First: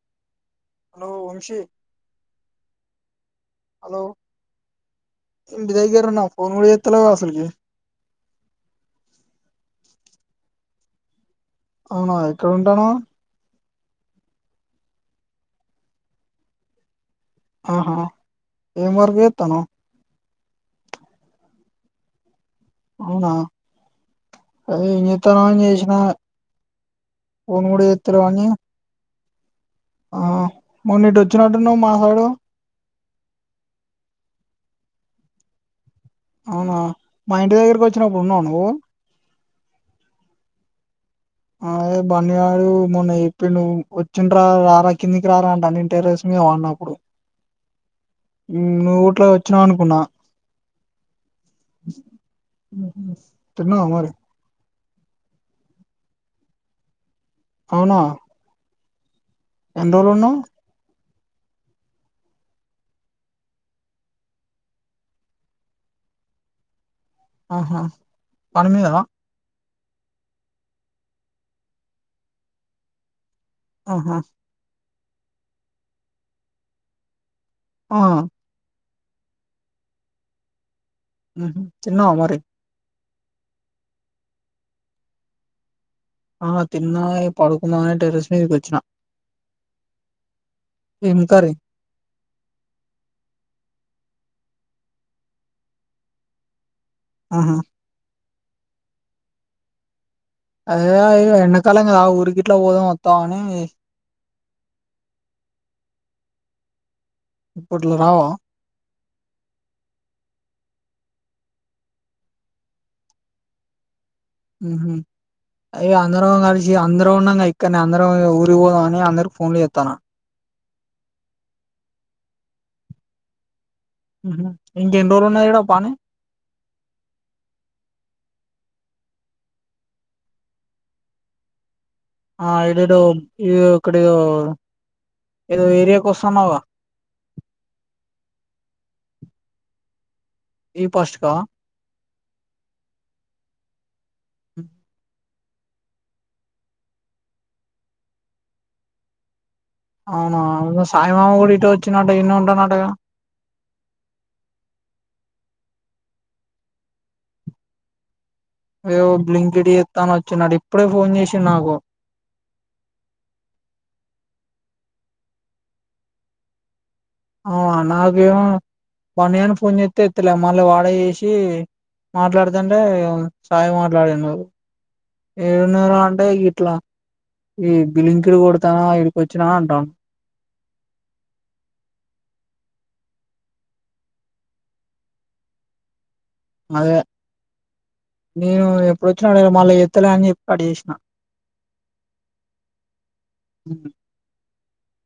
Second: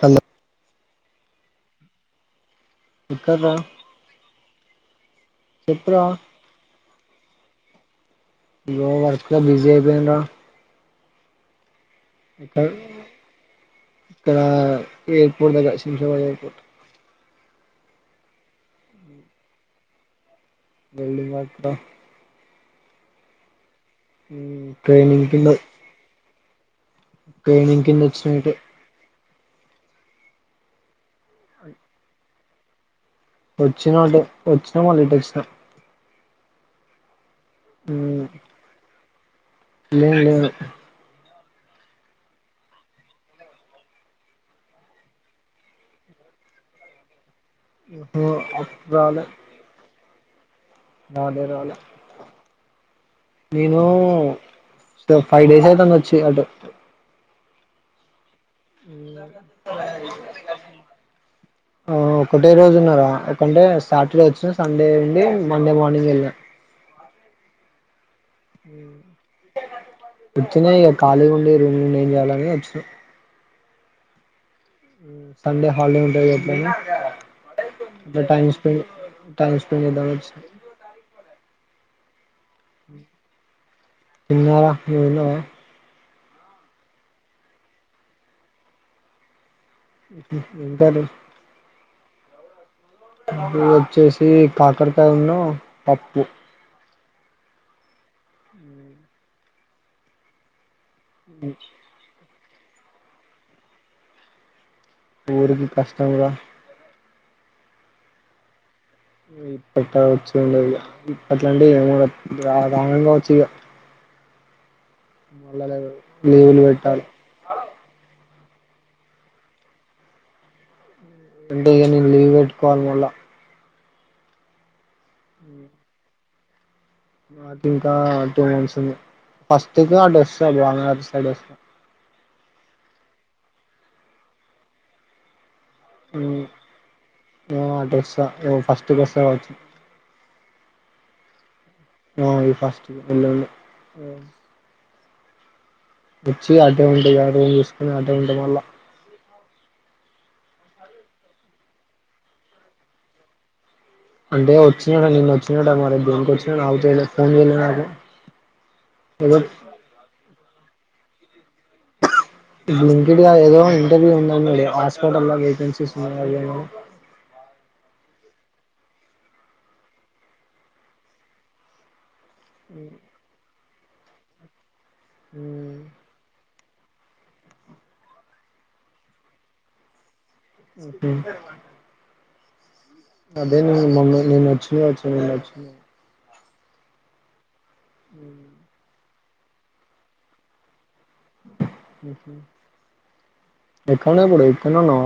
Hello hello Vamshi ఎక్కడ్రా hello ఇంటి చెప్పురా దగ్గరున ఫోన్ కూడా చెయ్యలేగ అసలుకి ఇగో వర్క్లో బీసీ అయిపోయినర అవునా ఎక్కడ ఉంటాను ఇక్కడ ఎయిర్పోర్ట్ దగ్గర శింసావాడ ఎయిర్పోర్ట్ ఆహా ఏం వర్క్ చేత్తనవ్ వెళ్ళి [unintelligible] అవునా మ్మ్ ఏయ్ ట్రైనింగ్ హీటర్ కింద ఆన్ చేసిన ఫోను ట్రైనింగ్ కూడా కింద ఎత్తారు వచ్చిన వాణీ ఇటే ఆ మొన్న ఇటు వచ్చినట్టువ్ మా సందుల వచ్చిన అటు వచ్చినా మళ్ళీ ఇటు వచ్చినా అవునా మా ఇంటి దగ్గరకి వచ్చినప్పుడు ఉన్నావు నువ్వు లేను లేను అదే బండివాడు మొన్న చెప్పిండు వచ్చిండు రా రారా కిందికి రారా అంటే అన్నింటి టెరస్ మీద ఉన్నప్పుడు ఓహో అప్పుడు నువ్వు గట్ల రాలే వచ్చినావ్ అనుకున్నా రాలే రాలే ఉహు. నేను తిన్నావా మరి సో ఫైవ్ డేస్ అయితాంది వచ్చి అటు అవునా ఊ ఎన్ని రోజులు ఉన్నావ్ [unintelligible] ఆ ఒకటే రోజు ఉన్నారా అంటే సాటర్డే వచ్చిన సండే నుండి మండే మార్నింగ్ వెళ్ళ ఆహా పని మీదా వచ్చనే ఇక ఖాళీ ఉండి రూమ్ నుండి ఏం చేయాలని వచ్చిన ఆహా ఉ సండే హాలిడే ఉంటాది ఎట్లా అని ఆ దా టైమ్ స్పెండ్ టైమ్ స్పెండ్ చేద్దామని వచ్చినా ఉహు తిన్నవా మరి తిన్నా రా నువ్వు తిన్నావా ఆ తిన్నాయి పడుకుందామని అనీ టెర్రెస్ మీదకు వచ్చిన ఏం కర్రీ [unintelligible] ఇప్పుడు వచ్చేసి కాకరకాయ ఉన్నూ పప్పు ఆహా అదే ఎండాకాలం కదా ఊరికి ఎట్లా పోదాం వత్తావ్ అని ఊరికి కష్టంగా ఇప్పట్లో రావా ఇప్పట్ వచ్చు ఉండేదు ఇగ ఇప్పట్లాంటే ఇగ రాను కావచ్చు ఇగా ఉహు అయ్యా అందరం లీవులు కలిసి పెట్టాలి అందరం ఉన్నాంగా ఇక్కడనే అందరం ను పోతావని అందరుకి ఫోన్ చెత్తన్న ఎంత ఏమీ లీవ్ పెట్టుకోవాలి మళ్ళా ఉహు ఇంక ఎన్ని రోజులున్నా కడ పా పని మాకు ఇంకా టూ మంత్స్ ఉంది ఫస్ట్ అడ్రెస్ అభ సై వస్త ఆ ఇడడు ఇక్కడ ఏదో ఏరియాకి వస్తున్నావుగా అడ్రస్ ఫస్ట్ అడ్రస్ సవాచ్చి ఈ పష్క ఆ ఈ ఫస్ట్ అ వచ్చి అడ్డే ఉంటేయి ఎ రూం చూసుకొని అడ్డ ఉండడం వల్ల అవునా అవు సాయి మామ కూడాడిట వచ్చినట ఎన్న ఉంటా నాటగా అంటే వచ్చినట నిన్న వచ్చినట మర దేనికి వచ్చినాడు నాకు తె ఫోన్ చేయలే నాకు ఏ ఏదో బ్లింగడి ఎస్తాను వచ్చ నడి ఎప్పుడే ఫోన్ చేసిిన్నాకో లింకెడ్ గా ఏదో ఇంటర్వ్యూ ఉందం హాస్పోటేెన్సీస్ ఉన్న అవునా నాకేమో బన్ని ఫోన్ చేస్త ఎత్త్తలే మళ్ళీ వాడ చేసి మాట్లాడుదంటే సాయి మాట్లాడిన్నారు అని ఎన్నూరు అంట అయి కీట్లా ఈ బిలింకిడు కొడతానా ఇడికి వచ్చినా అంటాను ఓకే అదే నేను మమ్మ నేను నచ్చినా వచ్చి నేను నచ్చిన అదే నేను ఎ ఇప్పుడు వచ్చినాడు మళ్ళీ ఎత్తలే అని చెప్పి అడ చేసినను ఎక్కా ఉన పడే తనును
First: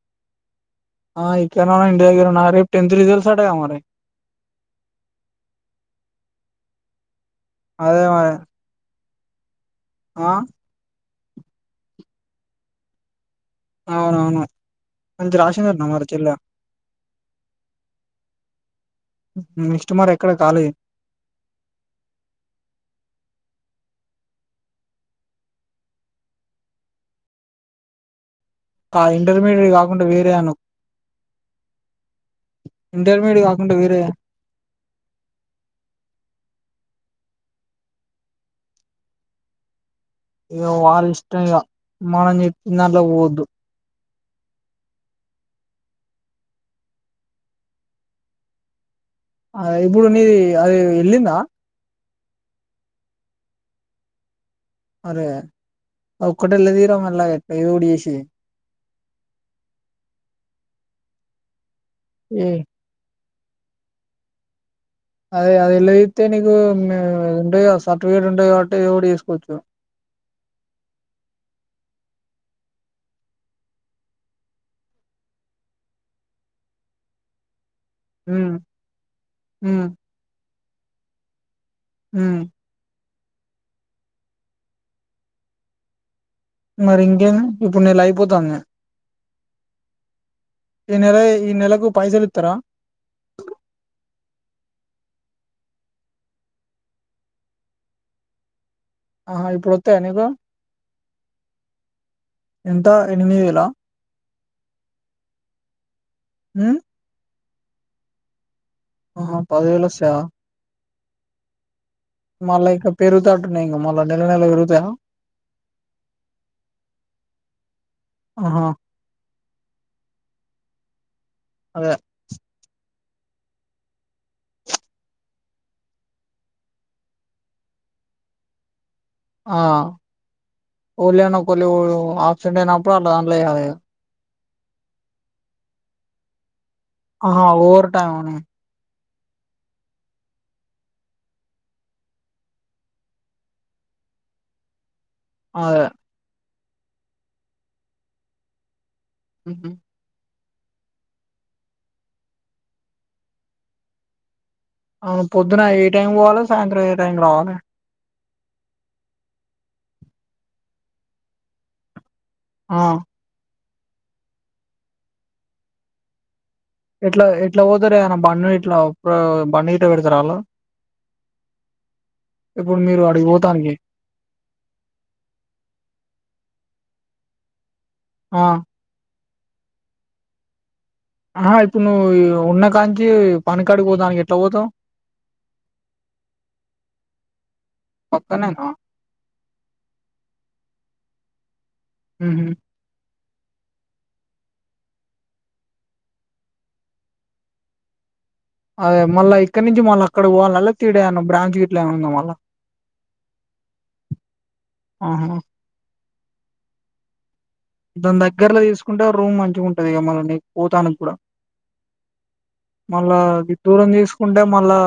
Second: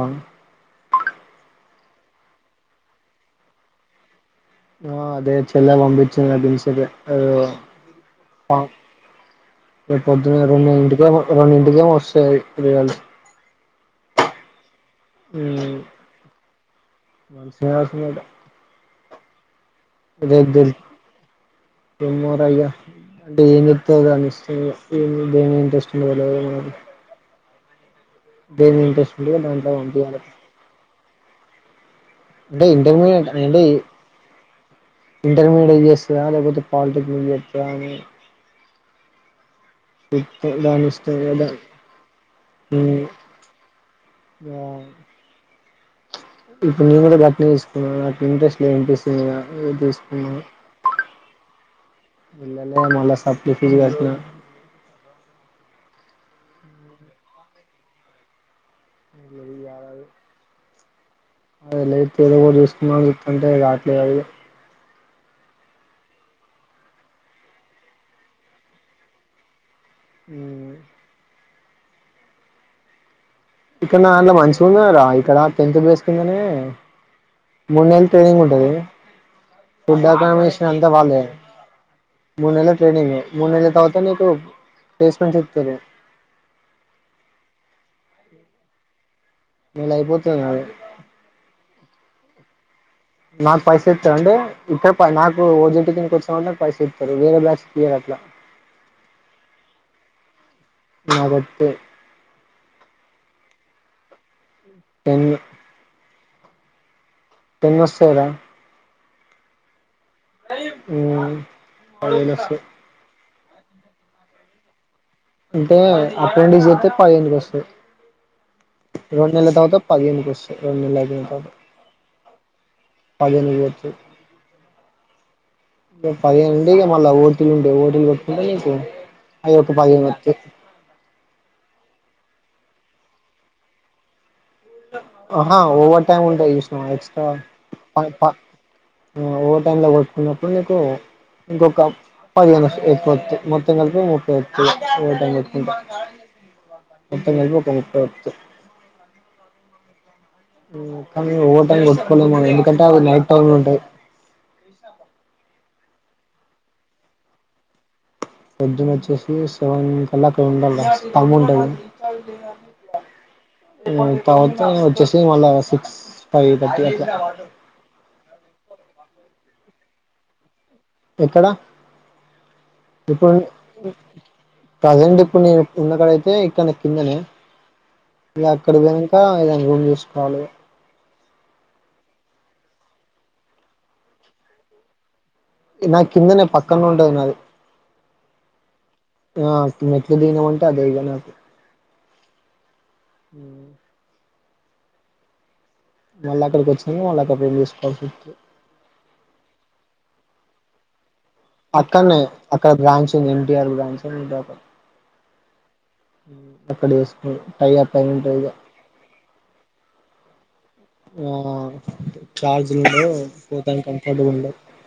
ఇక్క ఇండియా గ ఉన్నా అే టె రిజల్ట్ సాడే మ ఆ అదే చెల్ పంబచ్చందిభిషద అదే మరి అ ఆ పొద్దున్న రెండు ఇంటిక రెండింటికేమో వస్తాయి రళ్ళు అవునవును మంచి రాసిందటనా మరి చెల్లె మనషసట నెక్స్ట్ మరి ఎక్కడ ద ద కాలేజ్ త మరగా ఏం చెప్ని ఇంట్రెస్ట్ ఉ ఉంటదో ఇంటర్మీడియట్ దాంట్లో కాకుండా పంపియాలి వేరే అను అంటే ఇంటర్మీడియట్ అ కాకుండా వేరే ఇంటర్మీడియట్ చేస్తుందా లేకపోతే పాలిటెక్య స్వామి ఇగ దాని ఇష్టం వాల్లిష్టం కదా ఇగ మనం చెప్పిన మ్మ్ దాంట్లకు పోవొద్దు ఆ ఇప్పుడు నేను కూడా గట్నే తిసుకున్నా నాకు ఇంట్రెస్ట్ లేంపీస్ అ ఇప్పుడు నీది అది ఎలిందా ఎల్లాలే మళ్ళ సాప్లి ఫిజ్ గట్నా అరే ఒక్కతెల్లతియ్ రా మళ్ళ గట్నే ఏదోటి చేసి ఏళ్ళేది కాదు అది నువ్ ఎల్లత్తితే ఏదోఒకటి చూసుకుందాం అని చు అంటే రావట్లేదు అది అదే అది ఎలాతితే నీకు ఆ ఏ ఉంటది గా సర్టిఫికేట్ ఉంటది కాబట్టి ఇదో ఒకటి చేసుకోవచ్చు హు ఇక్కడ నా దాంట్ల మంచిగున్నదిరా ఇక్కడ టెన్త్ బేసుకిందనే మూన్నెళ్ళు ట్రైనింగ్ ఉమ్ ఉంటది ఉమ్ ఫుడ్ అకమ్ అంత వాళ్లదే ఉమ్ మూడు నెల్లు ట్రైనింగ్ మూడు నేళ్ల తరువాత నికు ప్లేస్మెంట్ ఇత్తరు మరి ఇంకేంది ఇప్పుడు నెలయి పోతాంది నెల అయిపోతుంది నాది ఈ నెల ఈ నెలకు పైసలు ఇత్తారా నాకు పైస ఇత్తరు అంటే ఇక్కడ ప నాకు ఓ జిడ్ కిందికి వస్తావంటే నాకు పైస ఇత్తరు వేరే బ్యాచ్ కీయ్యరట్లా ఆహా ఇప్పుడు ఓత్తాయా నీకు నాకొత్తే ఎంత ఎనిమిది వేలా టేన్ హుమ్ టెన్ వస్తయి రా ఆహ పదివేలోస్ త హు మళ్ళ ఇక్క పెరుగుత ఇంగ మళ్ళ నెల నెలకు పెరుగుతయా అంటే అప్రాంటిస్ చేతే పదిహేనుకి వస్తయి ఆహా గన్ నెల తరువాత పదిహేనుకొస్తాయి రెండు నెలలు అయిపోయిన తర్ అదే పదిహేనుకు పోతది ఇగ పదిహేనుండి మళ్ళా ఓటిలు ఉంటయి ఓటిలు కొట్టుకుంటే నీకు అయ్యోక పది హేను ఓత్తయ్ కొళ్ళు అప్సెంట్ అయినప్పుడు అట్లా అాండ్ల చేయాలె ఇగ అహ ఓవర్ టైమ్ ఉంటాయ్ చుస్ ఆహ ఓవర్ టైమ్ అని ఓ టై లో కొట్టుకున్నప్పుడు, నీకు ఇంకొక్క. పదిహేను వొస్తాయ్ ఎక్కొ అత్తయ్ మొత్తం కలిపి ముప్పై అత్తయ్ ఎ. అదే [inaudible] మొత్తం కలిపి ఒక ముప్పై అత్తయ్. ఉ ఉ మొత్తం మీద ఓవర్ టైం కొట్టుకోలే మ ఎందుకంటే అవి నైట్ టైం లో ఉంటాయి. అవును పొద్దున ఏ టైం పోవాలె, సాయంత్రం ఏ టైం రావాలె. పొద్దున వచ్చేసి సెవెన్ కల్లా అక్కడ ఉండాల తమ్ము ఉంటది. ఆ [inaudible] తర్వాత వొచ్చేసి మళ్ళా సిక్స్. ఫైవ్ థర్టీ అట్లా ఎట్లా ఎట్లా వొతరే ఏమన్నా బంళ్ళే. ఇట్లా ఒక బండి గిట్ల పెడతార అంల్లా. ఎక్కడ, ఇప్పుడు మీరు అడిగి ఇప్పుడు, పోతానికి ప్రజెంట్ ఇప్పుడు నేను ఉన్నకాడైతే. ఇక్కన్నే. తిన్నాల. ఆ ఇగ అక్కడ పోయినాక. ఇంకాఎదైనా రూమ్ చూసుకోవాలె. ఆ ఇప్పుడు నువ్వు, ఉన్నకానికి పనికాడికి పోదనికి ఎట్లా పోతావ్. నా కిందనే పక్కన ఉంటుది అది పక్కనేనా ఆ మెట్లుదిగినమొ లె. [unintelligible] ఉహు. హ వాళ్ళ అక్కడ వొచ్చినాక మళ్ళా అక్కడ సేవ్ చేసుకోవచ్చు. అదే మళ్ల ఇక్క నుంచి మళ్ళ అక్కడ పోవాలల్ తిడే అన్నం. అక్కనే అక్కడ బ్రాంచ్ ఉంది ఎన్టీఆర్ బ్రాంచ్ ఇడ. ఆహా అక్కడ వేసుకో. దాని దగ్గరలో తీసుకుంటే రూమ్ మంచిగా ఉ. ఇగ మళ్ల నెక్. పోతానమం కూడా, ఆ చార్జీలు ఉండవు మళ్ళా ఇ పోతానికి దూరం కంఫర్టబుల్ తీసుకుంటే ఉండవు మళ్ళా,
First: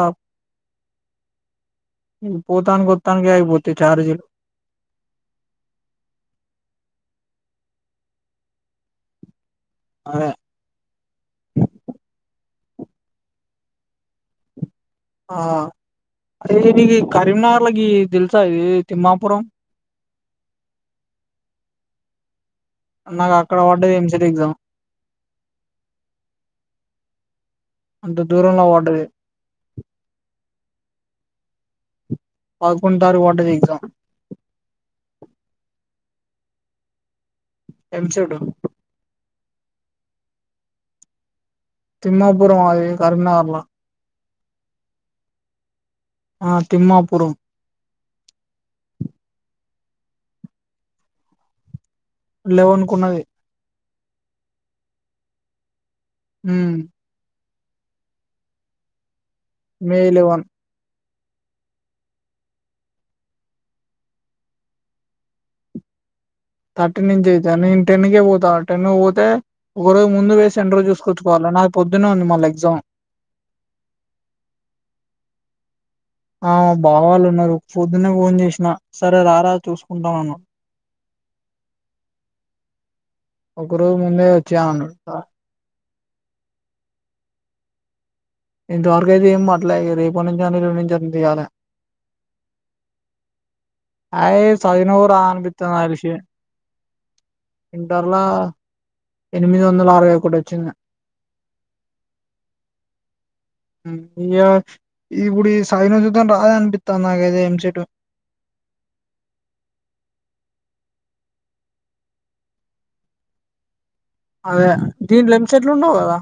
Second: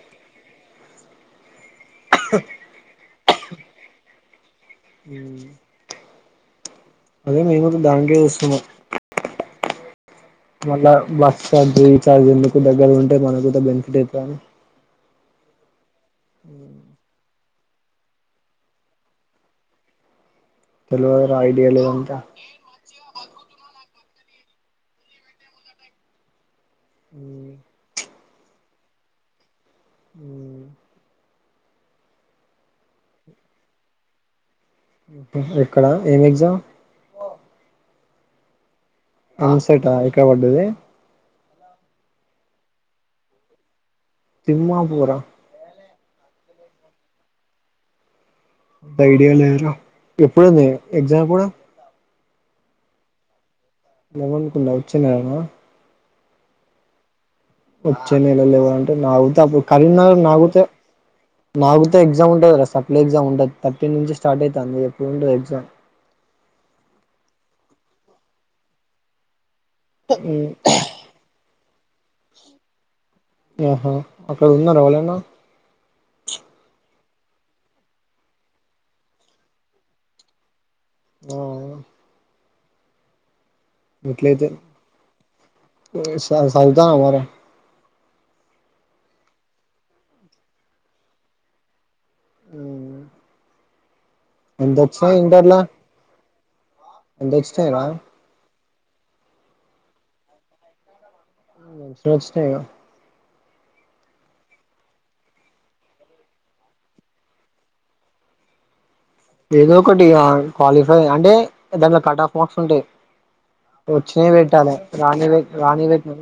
పోతానికి వొత్తానికి ఆయిపోతాయి ఛార్జీలు. అదే మేము గుడ దానికే చూస్తున్న. అదే. మళ్ళా బస్ స్టాండ్, రీఛార్జ్ ఎందుకు దగ్గర ఉంటే, మనకు బెనిఫిట్ అయితదని అని. ఆ. అదే దిగి కరీంనా. ఇట్లా గి తెల్సా ఇది తిమ్మాపురం. తెలువద్ ఐడియా లేదంతా. నాకు అక్కడ వా. Danger exam. ఉ అంత దూరంలో వడ్డయి. ఉ పకుట తారు వాటేదిగసా ఎక్కడ ఏం ఎగ్జామ్ ఎంసెట్ ఆ సేటా ఎక్క పడ్డది తిమ్మాపురం అది కరీంనగర్లా తిమ్మాపూరా ఆ తిమ్మాపురం ఐడియా లేరా ఎప్పుడుంది ఎగ్జామ్ కూడా లేవనుకున్నది ఎమనుకుడా ఉచ్చే నేరమా హ వచ్చ నెల లే ఎవ అంటే నావు ప్పుడు మే కరీంగ లెవెన్ నాకుతే మాకుతే ఎగ్జామ్ ఉంటుంది కాద సప్లై ఏగ్జామ్ ఉంటది థర్టీన్ నుంచి స్టార్ట్ అయ్తాంది. ఎప్పుడుంటంది ఎగ్జామ్ థర్టీన్ నుంచి అయితే నేను టెన్ కే పోతాను టెన్కు పోతే ఒక రోజు ముందుక్ పోయ్ సెంటర్ చూస్ కోర్చువాలి నాక్ పొద్దున ఉంది మళ్ళ ఎగ్జామ్ ఆహా అక్కడ ఉన్నారు ఎవళన్నా అ బావ వాళ్ళు ఉన్నారు పొద్దున్నే ఫోన్ చేస్నా సరే రారా చూసుకుంటానన్నా ఆ ఆ ఒక రోజు ముందే వచ్చాయ్ అన్ అన్నాడు సా సాద్వత ఉన్నావారా ఇంతవరకుయితే ఏ పట్ల రేపట్ నుంచ్ [unintelligible] తీయాల హ్మ్ అయ్యే చదివినరా అన్పీత ఆ విషయమే ఎంతొచ్చినాయిరా ఇంటర్ల ఎనిమిది వందల అరవై ఒకటి వచ్చింద [unintelligible] ఇగ ఇక ఇప్పుడు ఈ చదివిన చూత రాదనిపిస్తాది నాకైతే ఎంసెట్ ఏదో ఒకటి క్వాలిఫై అంటే దాంట్లో కట్ ఆఫ్ మార్క్స్ ఉంటాయి. వచ్చినయి అదే పెట్టాలా దీంట్లో రాణీవి ఎంసెట్లు ఉండవు రాాణీవి కదా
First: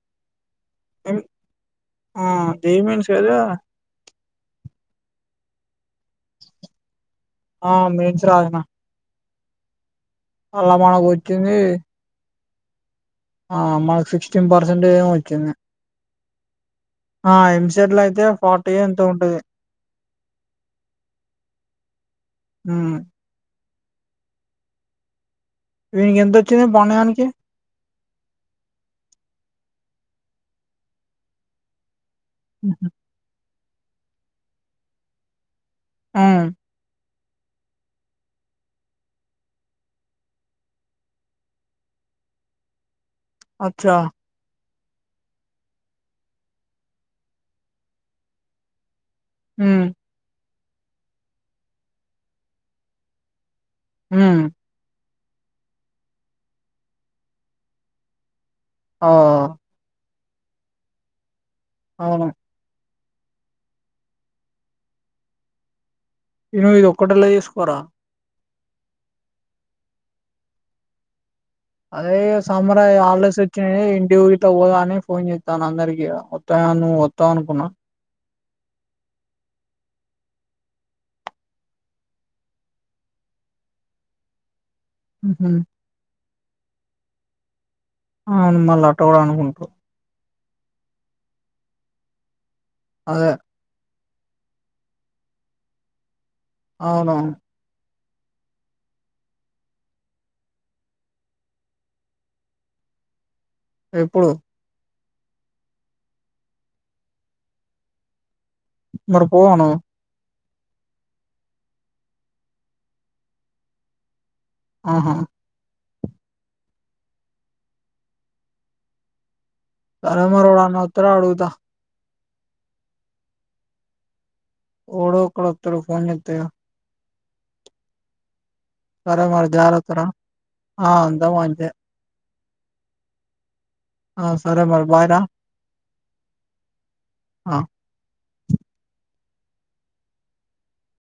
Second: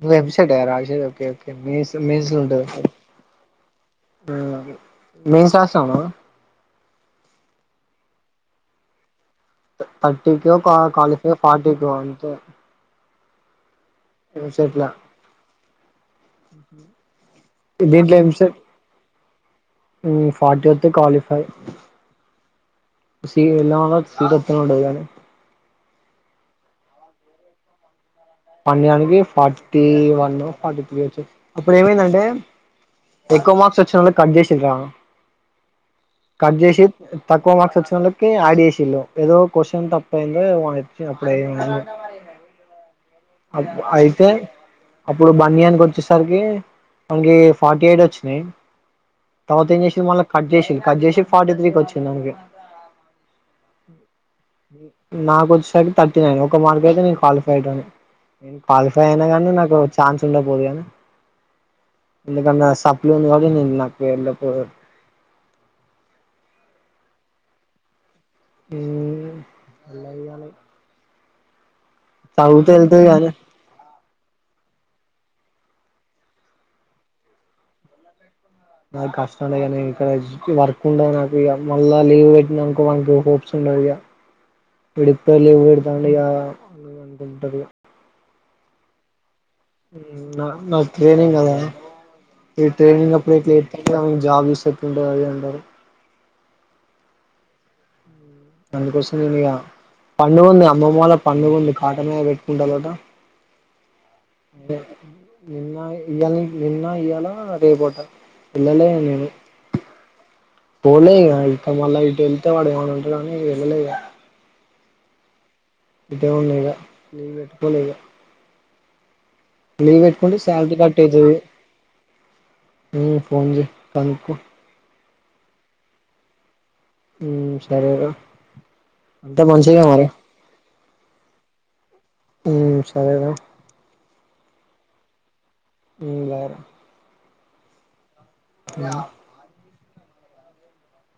నువ్వు ఎంసెట్ ఏనా రాసేది ఓకే ఓకే మెయిన్స్ ఆ మెయిన్స్ ఉంటది జేఈఈ మెయిన్స్ కదా అ మెయిన్స్ రాసినవా నువ్వు ఆ మెయిన్స్ రాసిన థర్టీ కో అలా కా మనకు క్వాలిఫై వచ్చింది ఫార్టీ కో ఉంటది ఆ అమ్మయ్ సిక్స్టీన్ ల పర్సెంటేజ్ ఏమో వచ్చింది ఆ ఎంసెట్ లో దీంట్లో అయితే ఎంసెట్ ఫార్టీ ఎంతో ఉంటది హుమ్ ఫార్టీ వస్తే క్వాలిఫై ఉమ్ సివిలో మస్త్ ఇంట్రెస్టింగ్ ఉంటది కదండి వీనికి ఎంత వచ్చింది బన్ను గానికి బన్ను గానికి ఫార్టీ వన్ ఫార్టీ త్రీ వచ్చి అప్పుడు ఏమైందంటే ఎక్కువ మర్క్స్ చ్చిన వాళ్ళకి కట్ చేసిండు రా ఉమ్ కట్ చేసి తక్కువ మార్క్స్ వచ్చిన వాళ్ళకి ఆడ్ చేసిళ్లు ఏదో క్వశ్చన్ తప్పు అయిందో అప్పుడ అబ్ అచ్చా అయితే అప్పుడు బన్నీ గానికి వచ్చేసరికి వానికి ఫార్టీ ఎయిట్ వచ్చినాయి తర్వాత ఎం ఉమ్ చేసిండ్రు మళ్ళా కట్ చేసిన్రు కట్ చేసి ఫార్టీ త్రీకి వచ్చింది వానికి ఉ నాకు వచ్చేసరికి థర్టీ నైన్ ఒక మార్క్ అయితే నే క్వాలిఫై అయ్యే్టోడిని నేను క్వాలిఫై ఆ అయినా గానీ నాకు చాన్స్ ఉండ పోదు కానీ అవును ఎందుకంటే సప్లి సప్లి ఉంది కాబట్టి నేను నాకు వెళ్ళాపోదును ఏమో ఇది ఒక్కటి వెళ్ళదిసుకోరా ఉ ఉన్నయ్ కానీ అరేయ్ సమ్మర్ కానీ హాలిడేస్ వచ్చయి ఇంటికి గిట్ట పోదామని పోన్ చేత్తన అందరికి ఇగ వత్తాయ నువ్వు వస్తావు అనుకున్నా నాకు కష్టంలే ఇగ నేను ఇక్కడ వర్క్ ఉండదు నాకు ఇక మళ్ళా లీవ్ పెట్టినాన్కో మనకి హోప్స్ ఉండవు ఇక పెడితే ఉహు, లీవ్ పెడతా అంటివి కదా అ అనుకుంటది అవును మళ్ళ అ కూడా అనుకుంటును ఉ నా నా టేనింగ్దా ఈ ట్రైనింగ్ అదే అప్పుడు ఇట్లా చేస్తే జాబ్ దస్ండ అదిేారు అవునా అందుకోసంది నేను ఇక పండుగ ఉంది అమ్మమ్మల పండుగ ఉంది కాటమద పెట్టుకుంటానుట ఇప్పుడు ఎన్న ఇల్ని ఎన్న ఇ్యాల రేపోట పిల్లలే మరి నేను పోవా నువ్వు పోలేంగా ఇక మళ్ళ ఇటు వెళ్తేయ్ వాడు ఏమైనా అంటాడు అని ఇంకా ఎలాలే హమ్ ఇదే ఉ లేద నీ పెట్టుకోలేద లీవ్ సరే పెట్టుకుంటే మరి సాలరీ వాడన్న కట్ వత్తడో అయితది అడుగుతా హుమ్ ఫోన్ చెయ్ కనుక్కో ఎవడో ఒకడు వత్తడు ఫోన్ చేత్తే ఇగ హుమ్ సరేరా సరే అంతా మరి మంచిదే జాగ్రత్త రా మరి ఆ అంతా మంచే హుమ్ సరేరా ఆ సరే మరి బాయ్ రా హుమ్ రాను ఆ